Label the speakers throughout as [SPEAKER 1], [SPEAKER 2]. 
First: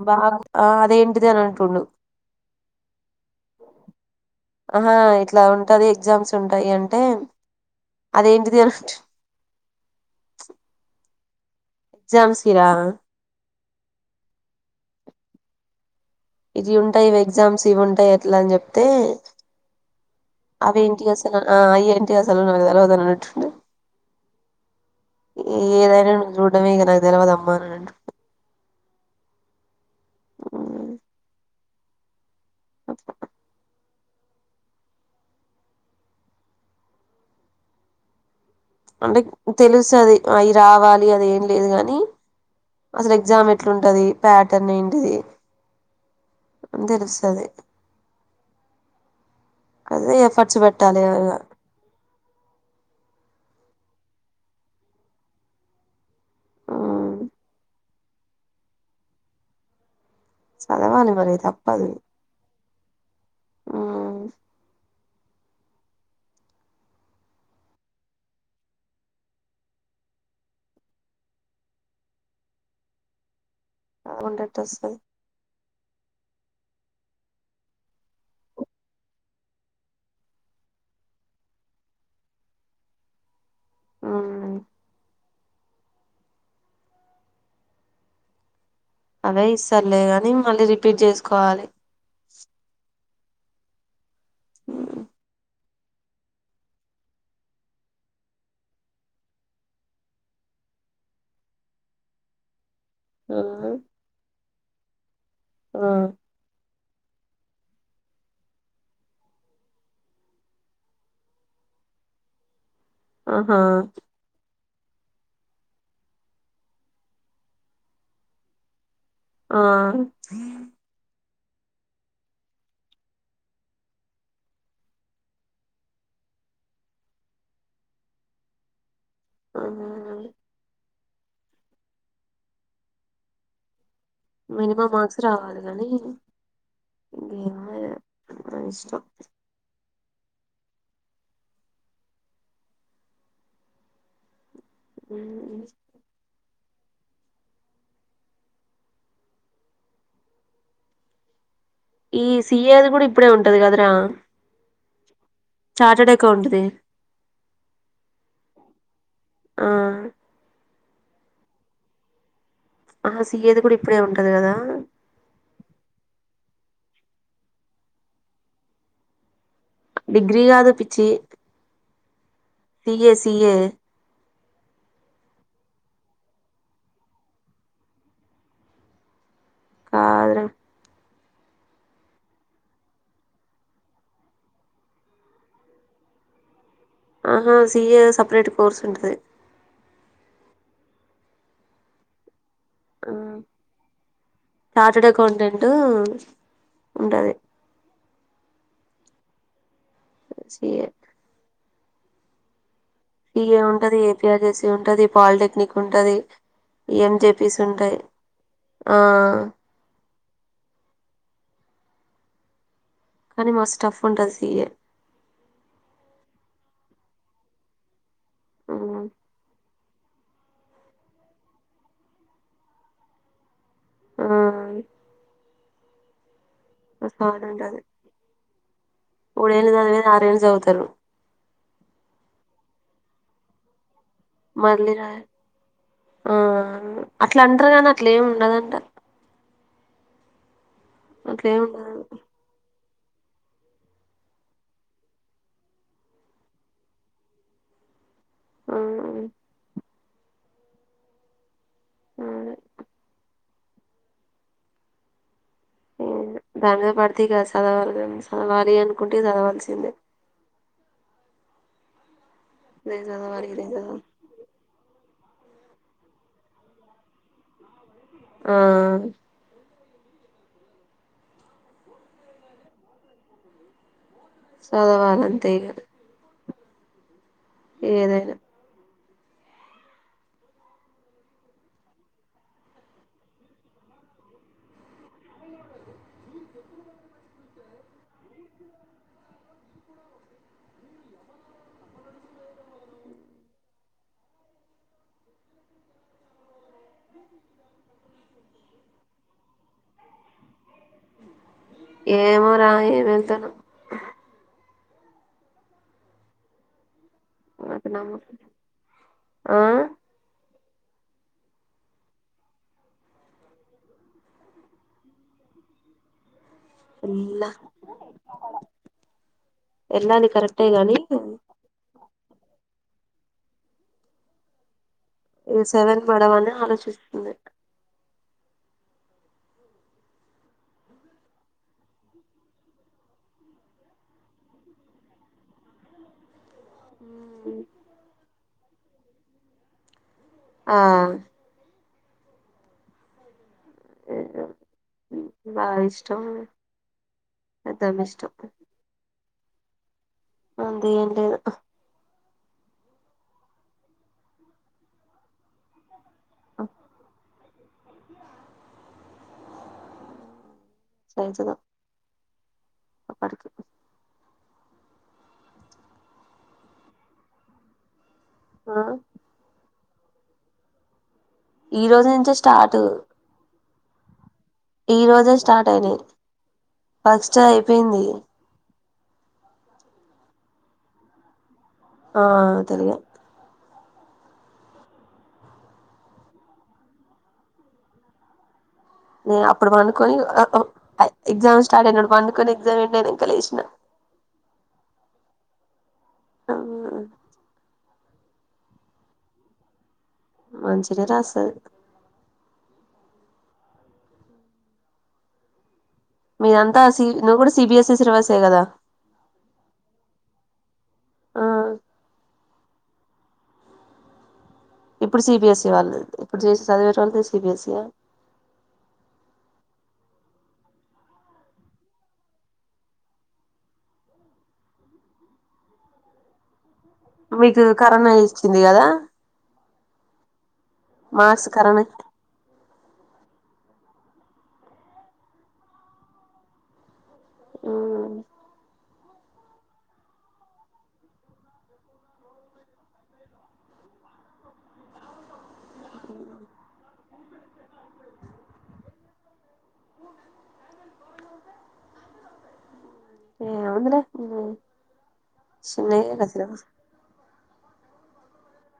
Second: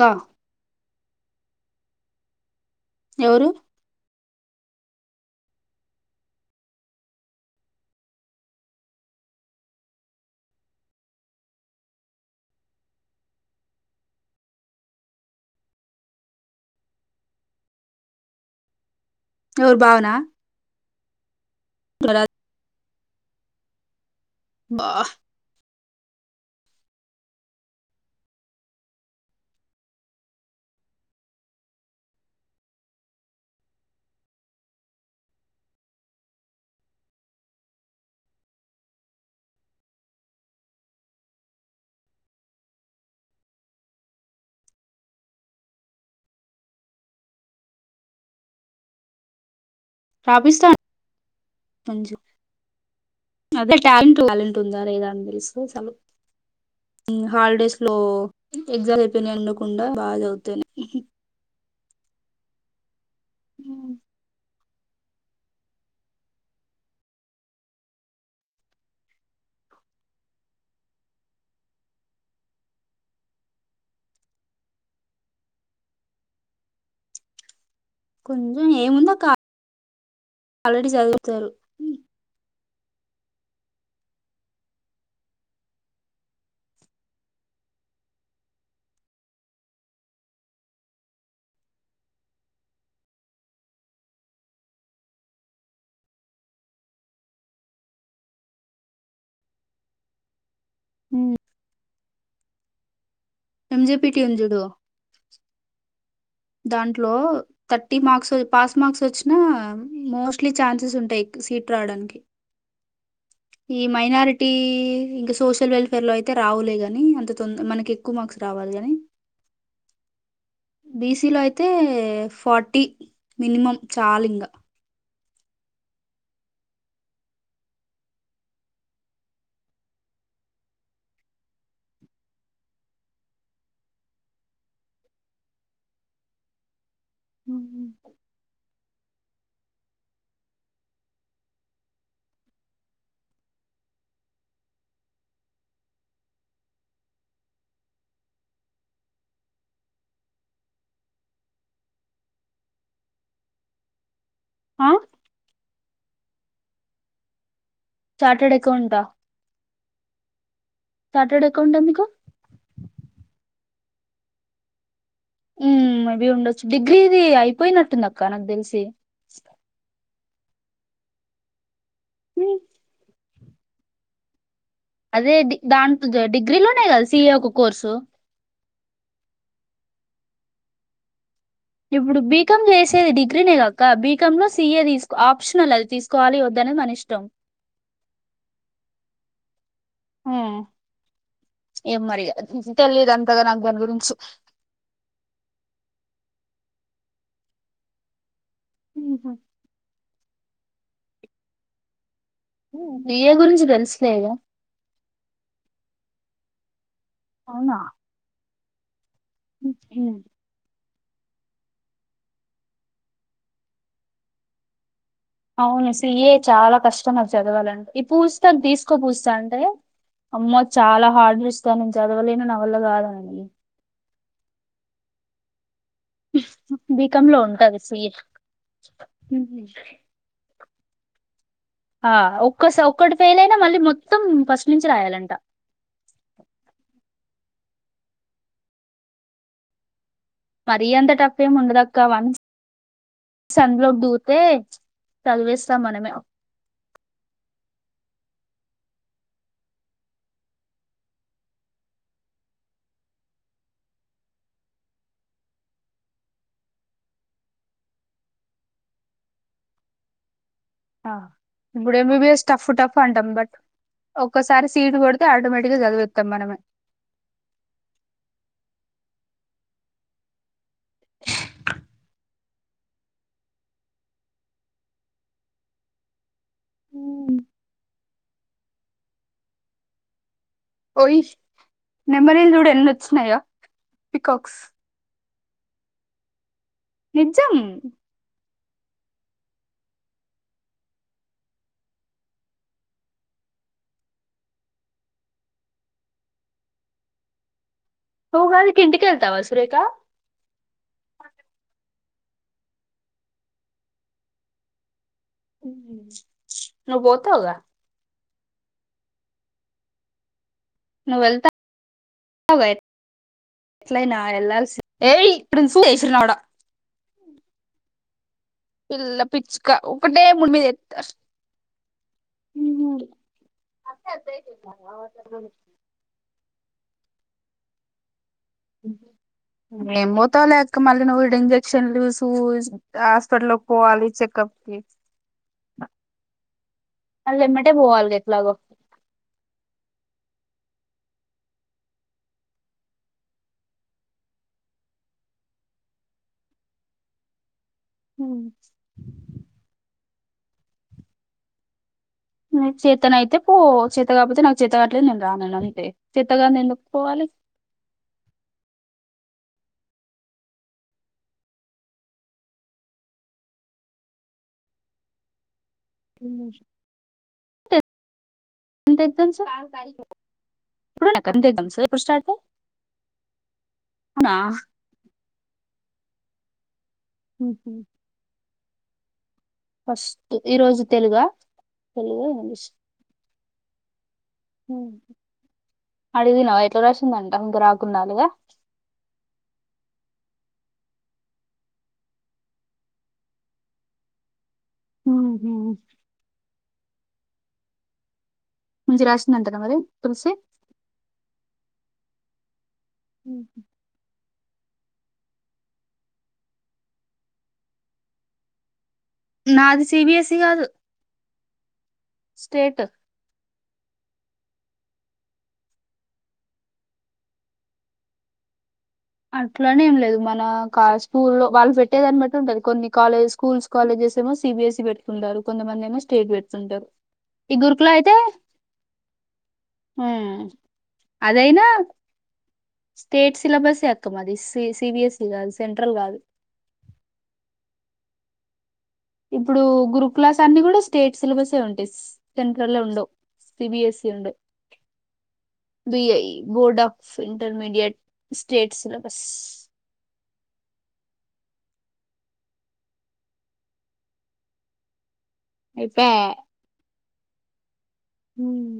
[SPEAKER 1] కా
[SPEAKER 2] ఆ అదేంటి ఇదనన్ టుండు
[SPEAKER 1] ఎవరు
[SPEAKER 2] ఆహా ఇట్లా ఉంటది ఎగ్జామ్స్ ఉంటాయి అంటే అదేంటిది అని ఎగ్జామ్స్ రా ఇవి ఉంటాయి ఇవి ఎగ్జామ్స్ ఇవి ఉంటాయి అట్లా అని చెప్తే
[SPEAKER 1] ఎవరు బావనా
[SPEAKER 2] అవి ఏంటి అసలా ఆ అయ ఏంటి అసలు నాకు తెలవద్ దననటుంది
[SPEAKER 1] బా
[SPEAKER 2] ఏదైనా నువ్ చూడ్డమే ఇక నాకు తెలవదమా అని అంటుండు ఊ అంటే తెలుస్తది అయ్యి రావాలి అది ఏం లేదు కానీ అసలు ఎగ్జామ్ ఎట్లుంటది ప్యాటర్న్ ఏంటిది అని తెలుస్తుంది అదే ఎఫర్ట్స్
[SPEAKER 1] రాపిస్తా
[SPEAKER 2] పెట్టాలి కదా ఇగ
[SPEAKER 1] మంచి అదే టాలెంటు టాలెంట్ ఉందా లేద అని తెలిస్తే చాలు
[SPEAKER 2] మ్మ్
[SPEAKER 1] ఊ హాలిడేస్ లో ఎగ్జాల్ అయిపోయినయి అండకుండా
[SPEAKER 2] సధవాలి మరి తప్పదు ఆ అగుంట ఎట అస్తది
[SPEAKER 1] ఏముందో కా ఆల్రెడీ చదువుతారు ఉ
[SPEAKER 2] ఆ అదే ఇస్తర్లే కాని మళ్ళీ రిపీట్ చేసుకోవాలి
[SPEAKER 1] ఊ
[SPEAKER 2] ఆ
[SPEAKER 1] ఎంజిపిటి ఉంది చూడు
[SPEAKER 2] ఆ
[SPEAKER 1] దాంట్లో థర్టీ మార్క్స్ పాస్ మార్క్స్ వచ్చినా మోస్ట్లీ ఛాన్సెస్ ఉంటాయి సీట్ రావడానికి
[SPEAKER 2] ఆహా
[SPEAKER 1] ఈ మైనారిటీ ఇంకా సోషల్ వెల్ఫేర్ లో అయితే రావులేగాని అంత తొంద మనకి ఎక్కువ మార్క్స్ రావాలి గాని
[SPEAKER 2] ఆ
[SPEAKER 1] తే ఫార్టీ మినిమం చాలింగ
[SPEAKER 2] ఆహా మినిమం మార్క్స్ రావాలి కానీ [unintelligible] మ్మ్ ఈ సిఏది కూడా ఇప్పుడే ఉంటది కదరా
[SPEAKER 1] ఆ
[SPEAKER 2] చార్టెడ్ ఎకౌంట్ ది
[SPEAKER 1] చార్టెడ్ అకౌంట్ ద
[SPEAKER 2] ఆ
[SPEAKER 1] చార్టెడ్ అకౌంట్ ఎందుకు
[SPEAKER 2] ఆ సీఏది కూడా ఇప్పుడే ఉంటది కదా
[SPEAKER 1] ఉ అవి ఉండొచ్చు డిగ్రీది అయిపోయినట్టుంది అక్క నాకు తెలిసి
[SPEAKER 2] డిగ్రీ కాదు పిచ్చి
[SPEAKER 1] ఉమ్,
[SPEAKER 2] సిఎస్ తీయ
[SPEAKER 1] అదే దాంట్ డిగ్రీలోనే కదా సీఏ ఒక కోర్సు
[SPEAKER 2] కదరా
[SPEAKER 1] ఇప్పుడు బీకాం చేసేది డిగ్రీనే గక్క బీకామ్ లో సీఏ తీసుకో ఆప్షనల్ అది తీసుకోవాలి వద్ద
[SPEAKER 2] ఆహా సీఏ సెపరేట్ కోర్స్ ఉంటది
[SPEAKER 1] హ్మ్ ఏ మరి గాదు
[SPEAKER 2] చార్టడ్ అకౌంటెంట్టు ఉంటది
[SPEAKER 1] ఉహు
[SPEAKER 2] సిఎ
[SPEAKER 1] సిఏ
[SPEAKER 2] ఏ
[SPEAKER 1] గురించి
[SPEAKER 2] ముంటది
[SPEAKER 1] తెలుసులేగా
[SPEAKER 2] ఏపీర్జెసి ఉంటది పాలిటెక్నిక్ ఉంటది ఎంజెపీస్
[SPEAKER 1] అవునా
[SPEAKER 2] ఉంటయి
[SPEAKER 1] [inaudible]
[SPEAKER 2] కానీ మస్ టఫ్ ఉంటది సిఎ
[SPEAKER 1] అవును సిఎ చాలా కష్టం అది చదవాలంటే ఈ పూజితకి తీసుకో
[SPEAKER 2] మ్మ్
[SPEAKER 1] పూజిత అంటే అమ్మో చాలా హార్డ ఇస్తా నేను చదవలే న నావల్ల కాదు అనింది
[SPEAKER 2] ఆ
[SPEAKER 1] బీకామ్ లో ఉంటాంది సి ఏ.
[SPEAKER 2] మూడు ఏళ్లు చదువేది అరు ఏళ్లు చదువుతాం. తరు.
[SPEAKER 1] ఆ ఒక్కస ఒక్కటి ఫెయిల్ అయినా మళ్ళీ మొత్.
[SPEAKER 2] మళ్ళీ రాయాలి ఆవును. అట్లా అంటారు కానీ అట్ల ఏమి ఉండదంట.
[SPEAKER 1] మరి‌ అంత టఫ్ ఏమి
[SPEAKER 2] అట్లేమి ఉండదు
[SPEAKER 1] ఉండదక్కాఒన్స్. సన్లోకి దూతే చదివేస్తాం మనమే.
[SPEAKER 2] అవునవును. అవును. ఏమి లే దానిమీద పడితే గాదు చదవాల చదవాలి అనుకుంటే చదవాల్సిందే.
[SPEAKER 1] ఆ ఇప్పుడు ఎంబిబిఎస్. టఫ్ టఫ్
[SPEAKER 2] ఇదే
[SPEAKER 1] అంటాం
[SPEAKER 2] చదవాలి
[SPEAKER 1] బట్
[SPEAKER 2] ఇదే చదవాలి
[SPEAKER 1] ఒక్కసారి సీటు కొడితే. ఆటోమేటిక్గా చదివేతం మనమే.
[SPEAKER 2] ఆ. చదవాలె అంతే ఇగ.
[SPEAKER 1] హుమ్మ్.
[SPEAKER 2] ఏదయినా.
[SPEAKER 1] ఓయ్ నెమలిల్ చూడు ఎన్నొచ్చినాయా పికాక్స్. నిజం. నువ్వు గాని కిందికి వెళ్తావా సురేఖ.
[SPEAKER 2] ఏమో రా ఎంవెళ్తనో.
[SPEAKER 1] ఉహూ. నువ్ పోతావుగా.
[SPEAKER 2] నాకు నమ్మకం ఆ.
[SPEAKER 1] ఎట్లైన ఎళ్ళాల్సింద్.
[SPEAKER 2] ఉల్లా.
[SPEAKER 1] పిల్ల పిచ్చుక, ఒకటే గూడు మీద
[SPEAKER 2] కరెక్టే గాని
[SPEAKER 1] ఎక్కుతంది. ఉహ్మ్.
[SPEAKER 2] ఇగ సేవేన్ పడవనే ఆలోచి. చిస్తుంది.
[SPEAKER 1] ఏం పోతావులే అక్క, మళ్ళీ నువ్వు ఇడ ఇంజక్షన్ లు సు హాస్పిటల్ పోవాలి చెకప్ కి. మళ్ళీ ఎమ్మట పోవాలి ఎట్లాగో.
[SPEAKER 2] ఆ. బా ఇష్టం పెద్దమ్మ ఇష్టం.
[SPEAKER 1] కావచ్చు.
[SPEAKER 2] అంతే ఏం లేదు.
[SPEAKER 1] నిక్ చేతనైతే పో, చేత కాకపోతే నాకు చేత కావట్లేదు నేను రానును అంతే. చేత గాందీ ఎందుకు పోవాలె.
[SPEAKER 2] [inaudible] అప్పటికి
[SPEAKER 1] [unintelligible]
[SPEAKER 2] ఆ
[SPEAKER 1] అంటే ఎంతొచ్చు
[SPEAKER 2] ఈ రోజు నుంచే స్టార్ట్
[SPEAKER 1] అవునా
[SPEAKER 2] ఈ రోజే స్టార్ట్ అయినాయి ఫస్ట్
[SPEAKER 1] ఉహు.
[SPEAKER 2] అయిపోయింది
[SPEAKER 1] ఫస్ట్ ఈ రోజు తెలుగా తెలుగు
[SPEAKER 2] ఆహ్ తెలుగే
[SPEAKER 1] అడిగినావా ఎట్లా రాసిందంట, ఇంకా రాకున్న వే
[SPEAKER 2] నేను అప్పుడు పండుకొని ఎగ్జామ్ స్టార్ట్ అయినప్పుడు పండుకొని ఎగ్జామ్ ఎండ్ అయినాక లేసిన
[SPEAKER 1] హహూ హు
[SPEAKER 2] [unintelligible]
[SPEAKER 1] మంచిగా రాసిందంటానా మరి తులసి
[SPEAKER 2] మంచిగానే రాస్తాది
[SPEAKER 1] ఉహు.
[SPEAKER 2] మీదంతా సి, నువ్వు కూడా సిబిఎస్ఈ సిలబస్ ఆ కదా
[SPEAKER 1] నాది సిబి స్ సి కాదు
[SPEAKER 2] ఆ
[SPEAKER 1] స్టేట్
[SPEAKER 2] ఇప్పుడు సిబిఎస్ఈ వాళ్ళది ఇప్పుడు చేసిన చదివేటోళ్ళది సిబిఎస్ఈ ఆ
[SPEAKER 1] అట్లనే ఏం లేదు మన కా స్కూల్లో వాళ్ళు పెట్టే దాన్ని బట్టి ఉంటది కొన్ని కాలజస్ స్కూల్స్ కాలేజెస్ ఏమో సిబిఎసి పెడుతుంటారు కొంతమంది ఏమో స్టేట్ పెడుతుంటారు ఈ
[SPEAKER 2] మీకు కరోనా ఇచ్చింది కదా
[SPEAKER 1] ఆ
[SPEAKER 2] మాస్ కరణ
[SPEAKER 1] స్టేట్ సిలబసే అక్క మాది సి సిబిఎస్ఈ గాదు సెంట్రల్ గాదు
[SPEAKER 2] ఊమ్
[SPEAKER 1] ఇప్పుడు గురు క్లాస్ అన్ని కూడా స్టేట్ సిలబస్ ఏ ఉంటాయి సెంట్రల్ ఉండవు సిబిఎసి ఉండయ్ BI board of intermediate state syllabus
[SPEAKER 2] ఏ వుందిలే ఊమ్ చినే
[SPEAKER 1] అయిపా
[SPEAKER 2] ఏ గా సిలబస్
[SPEAKER 1] ఊమ్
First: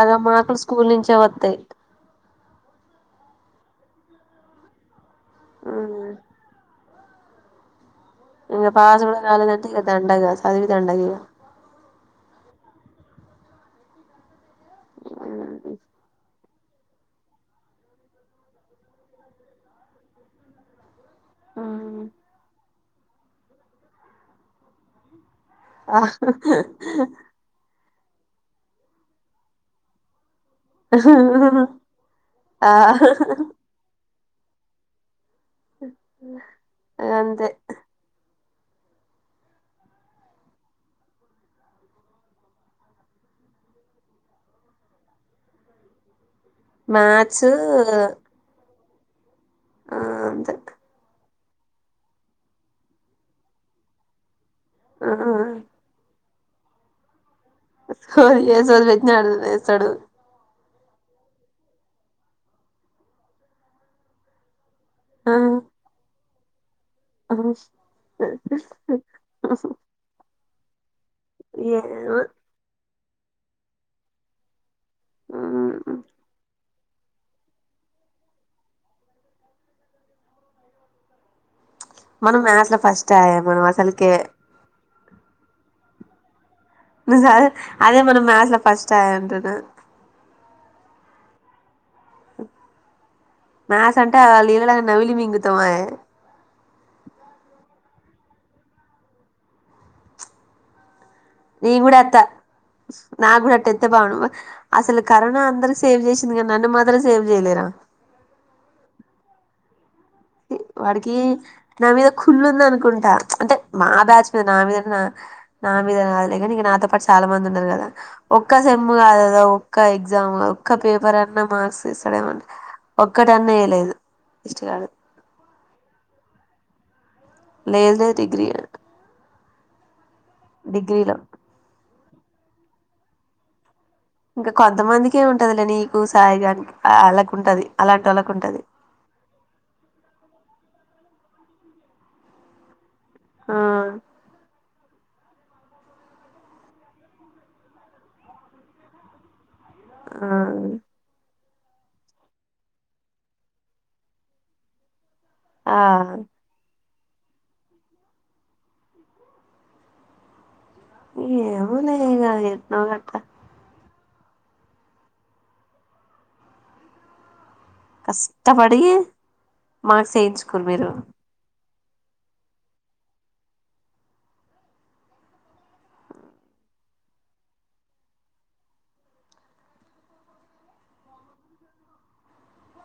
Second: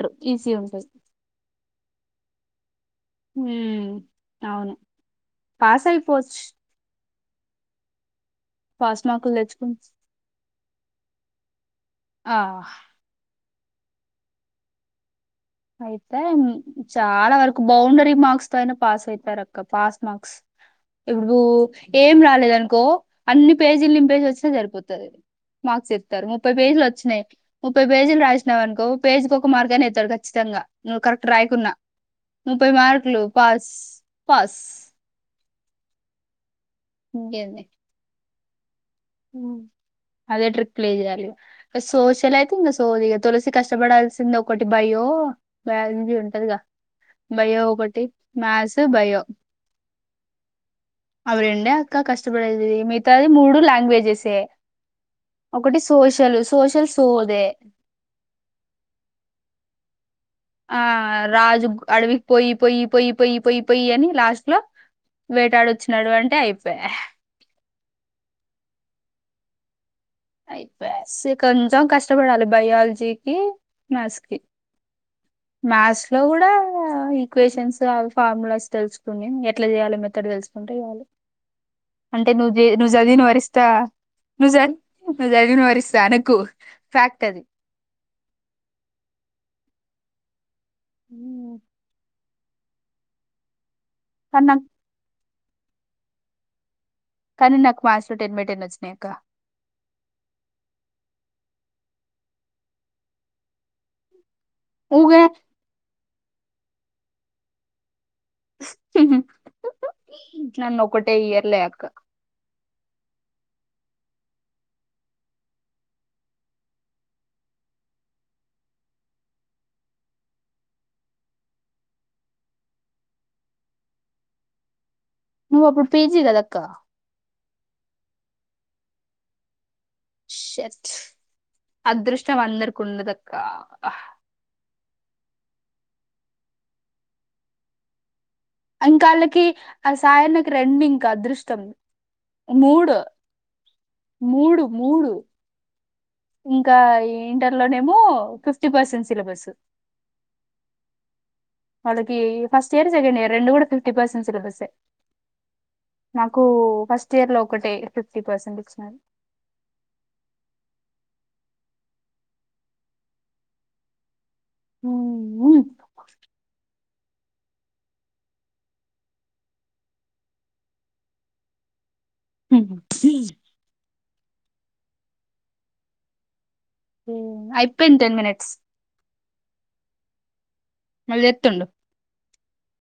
[SPEAKER 2] అల మార్కులు స్కూల్ నుంచే వత్తయి
[SPEAKER 1] ఊమ్ అవును
[SPEAKER 2] మ్మ్
[SPEAKER 1] పాసయిపోచ్చు
[SPEAKER 2] ఇంగ పాస్ కూడా
[SPEAKER 1] మార్కులు
[SPEAKER 2] కాలేదంటే
[SPEAKER 1] తెచ్చుకుని
[SPEAKER 2] ఇగ దండగ చదివి దండగ ఈగ
[SPEAKER 1] ఆ
[SPEAKER 2] [inaudible]
[SPEAKER 1] అయితే చాలా వరకు బౌండరీ మార్క్స్ తో అయినా పాస్ అయితారక్క పాస్ మార్క్స్ ఇప్పుడు
[SPEAKER 2] మ్మ్
[SPEAKER 1] ఏం రాలేదనుకో అన్ని పేజీలు నింపేసి వచిన్న సరిపోతది మార్క్స్
[SPEAKER 2] ఆ
[SPEAKER 1] ఏత్తరు ముప్పై పేజీలు వచ్చినయ్ ము ముప్పై పేజీలు రాసినవనుకో పేజికొక్కు మార్క్ అయినా ఎత్తడు క చ్చితంగా నువ్వు కరెక్ట్ రాయకున్నా
[SPEAKER 2] ఆ
[SPEAKER 1] ముప్పై మార్కులు పాస్ పాస్
[SPEAKER 2] [inaudible] అంతే
[SPEAKER 1] ఇంకేంది ఆ అదే ట్రిక్ ప్లే జేయాలి ఇగ సోషల్ అయితే ఇంగ సోది ఇంగ తులసి కష్టపడాల్సింది ఒకటి భయో బయలాజీ టదిగా
[SPEAKER 2] మ్యాథ్స్
[SPEAKER 1] బయె ఒకటి మ్యస్ సూ భయో
[SPEAKER 2] ఆ అంతె
[SPEAKER 1] అవీ రెండే అక్క కష్టపడేది మిగతాది మూడు లాంగ్వేజ్ జేసే
[SPEAKER 2] ఆ
[SPEAKER 1] ఒకటి సోషలు సో సోషల్ సోదే
[SPEAKER 2] సోది ఏ సోది పెట్టినా ఆడు ఏస్తాడు
[SPEAKER 1] ఆ రాజు అడవికి పోయి పోయి పోయి పోయి పోయి పోయి అని లాస్ట్ ల వేటాడొచ్చినాడు అన్ టే అయిపాయె
[SPEAKER 2] ఆ
[SPEAKER 1] అయిపాయ్ స్ కొంచెం
[SPEAKER 2] ఏమో
[SPEAKER 1] కష్టపడాలి బయల్జీ కి మ్యాస్ కి
[SPEAKER 2] ఉమ్.
[SPEAKER 1] మ్యాథ్స్ లో కూడా ఈక్వేషన్స్ అవి ఫార్ములాస్ తెలుసుకుని ఎట్లా చేయాలి మెథడ్ తెలుసుకుంటే చాలు అంటే
[SPEAKER 2] మనం
[SPEAKER 1] నువ్ జి
[SPEAKER 2] మ్యాథ్స్ లో
[SPEAKER 1] నువ్
[SPEAKER 2] ఫస్ట్
[SPEAKER 1] చదీవీనవ
[SPEAKER 2] ఆయే మనం
[SPEAKER 1] రిస్తా
[SPEAKER 2] అసలుకే
[SPEAKER 1] నువ్ జర్ నువ్ చదివినవ రిస్తా అనకు
[SPEAKER 2] నీజ్
[SPEAKER 1] ఫ్యాక్ట్ అది
[SPEAKER 2] అదే మనం మ్యస్ ల ఫస్ట్ ఆయె అంటున్నా
[SPEAKER 1] హ
[SPEAKER 2] మ్యస్ అంటే
[SPEAKER 1] కానీ
[SPEAKER 2] అ
[SPEAKER 1] నాకు
[SPEAKER 2] నీళళ్ళ నవిలి మింగ తమై
[SPEAKER 1] కానీ నాకు మ్యాత్స్ లో టెన్ బై టెన్ వచ్చినయక్క
[SPEAKER 2] నీ కూడా అత్త నా కూడా అట్ట ఎంతె బాగుండ్మా అసలు
[SPEAKER 1] ఊగా
[SPEAKER 2] కరోనా అందరు సేవ్ చేస్ సింది గానీ నన్ను మాత్రం సేవ్ చేయలేరా
[SPEAKER 1] నన్ను ఒకటే
[SPEAKER 2] వాడికి
[SPEAKER 1] ఇయర్లే అక్క
[SPEAKER 2] నా మీద కుల్లు ఉందనుకుం అంటే మా బ్యాచ్ మీద నా మీద నా మీద కాదులే కానీ ఇక నాతో పాటు చాలా మంది ఉన్నారు కదా ఒక్క సెమ్ కాదు కదా ఒక్క ఎగ్జామ్ ఒక్క పేపర్ అన్నా మార్క్స్ ఏస్తాడ ఏమంట ఒక్కట అన్నా వేయలేదు వెస్ట్ గాడు
[SPEAKER 1] నువ్వు అప్పుడు పీజీ కాదక్కా
[SPEAKER 2] లేదులే డిగ్రీ ఆ
[SPEAKER 1] షట్
[SPEAKER 2] డిగ్రీలో
[SPEAKER 1] అదృష్టం అందరకుండదక్క
[SPEAKER 2] ఇంకా కొంతమందికిే ఉంటదిలే నీకు సాయిగానికి అళ్ళకు ఉంటది అలాంటి వాళ్కు ఉంటది
[SPEAKER 1] ఇంకా వాళ్ళకి ఆ సాయన్న కి రెండు ఇంకా అదృష్టం మూడు
[SPEAKER 2] ఆ
[SPEAKER 1] మూడు మూడు ఇంకా ఇంటర్ లోనేమో ఫిఫ్టీ పర్సెంట్ సిలబస్
[SPEAKER 2] ఆ
[SPEAKER 1] వాళ్ళకి ఫస్ట్ ఇయర్ సెకండ్ ఇయర్ రెండు కూడా ఫిఫ్టీ పర్సెంట్ సిలబస్సే
[SPEAKER 2] ఆ ఆ
[SPEAKER 1] నాకు ఫస్ట్ ర్ లో ఒకటే ఫిఫ్టీ పర్సెంట్ వచ్చినది
[SPEAKER 2] ఏమో లే ఇగ అట్నో గట్ల
[SPEAKER 1] హ్మ్మ్
[SPEAKER 2] కష్టపడి మార్క్ ఏఇంచుకూరు మీరు
[SPEAKER 1] అయిపోయిను టెన్ మీనిట్స్ మళ్ళీ చెట్టుండు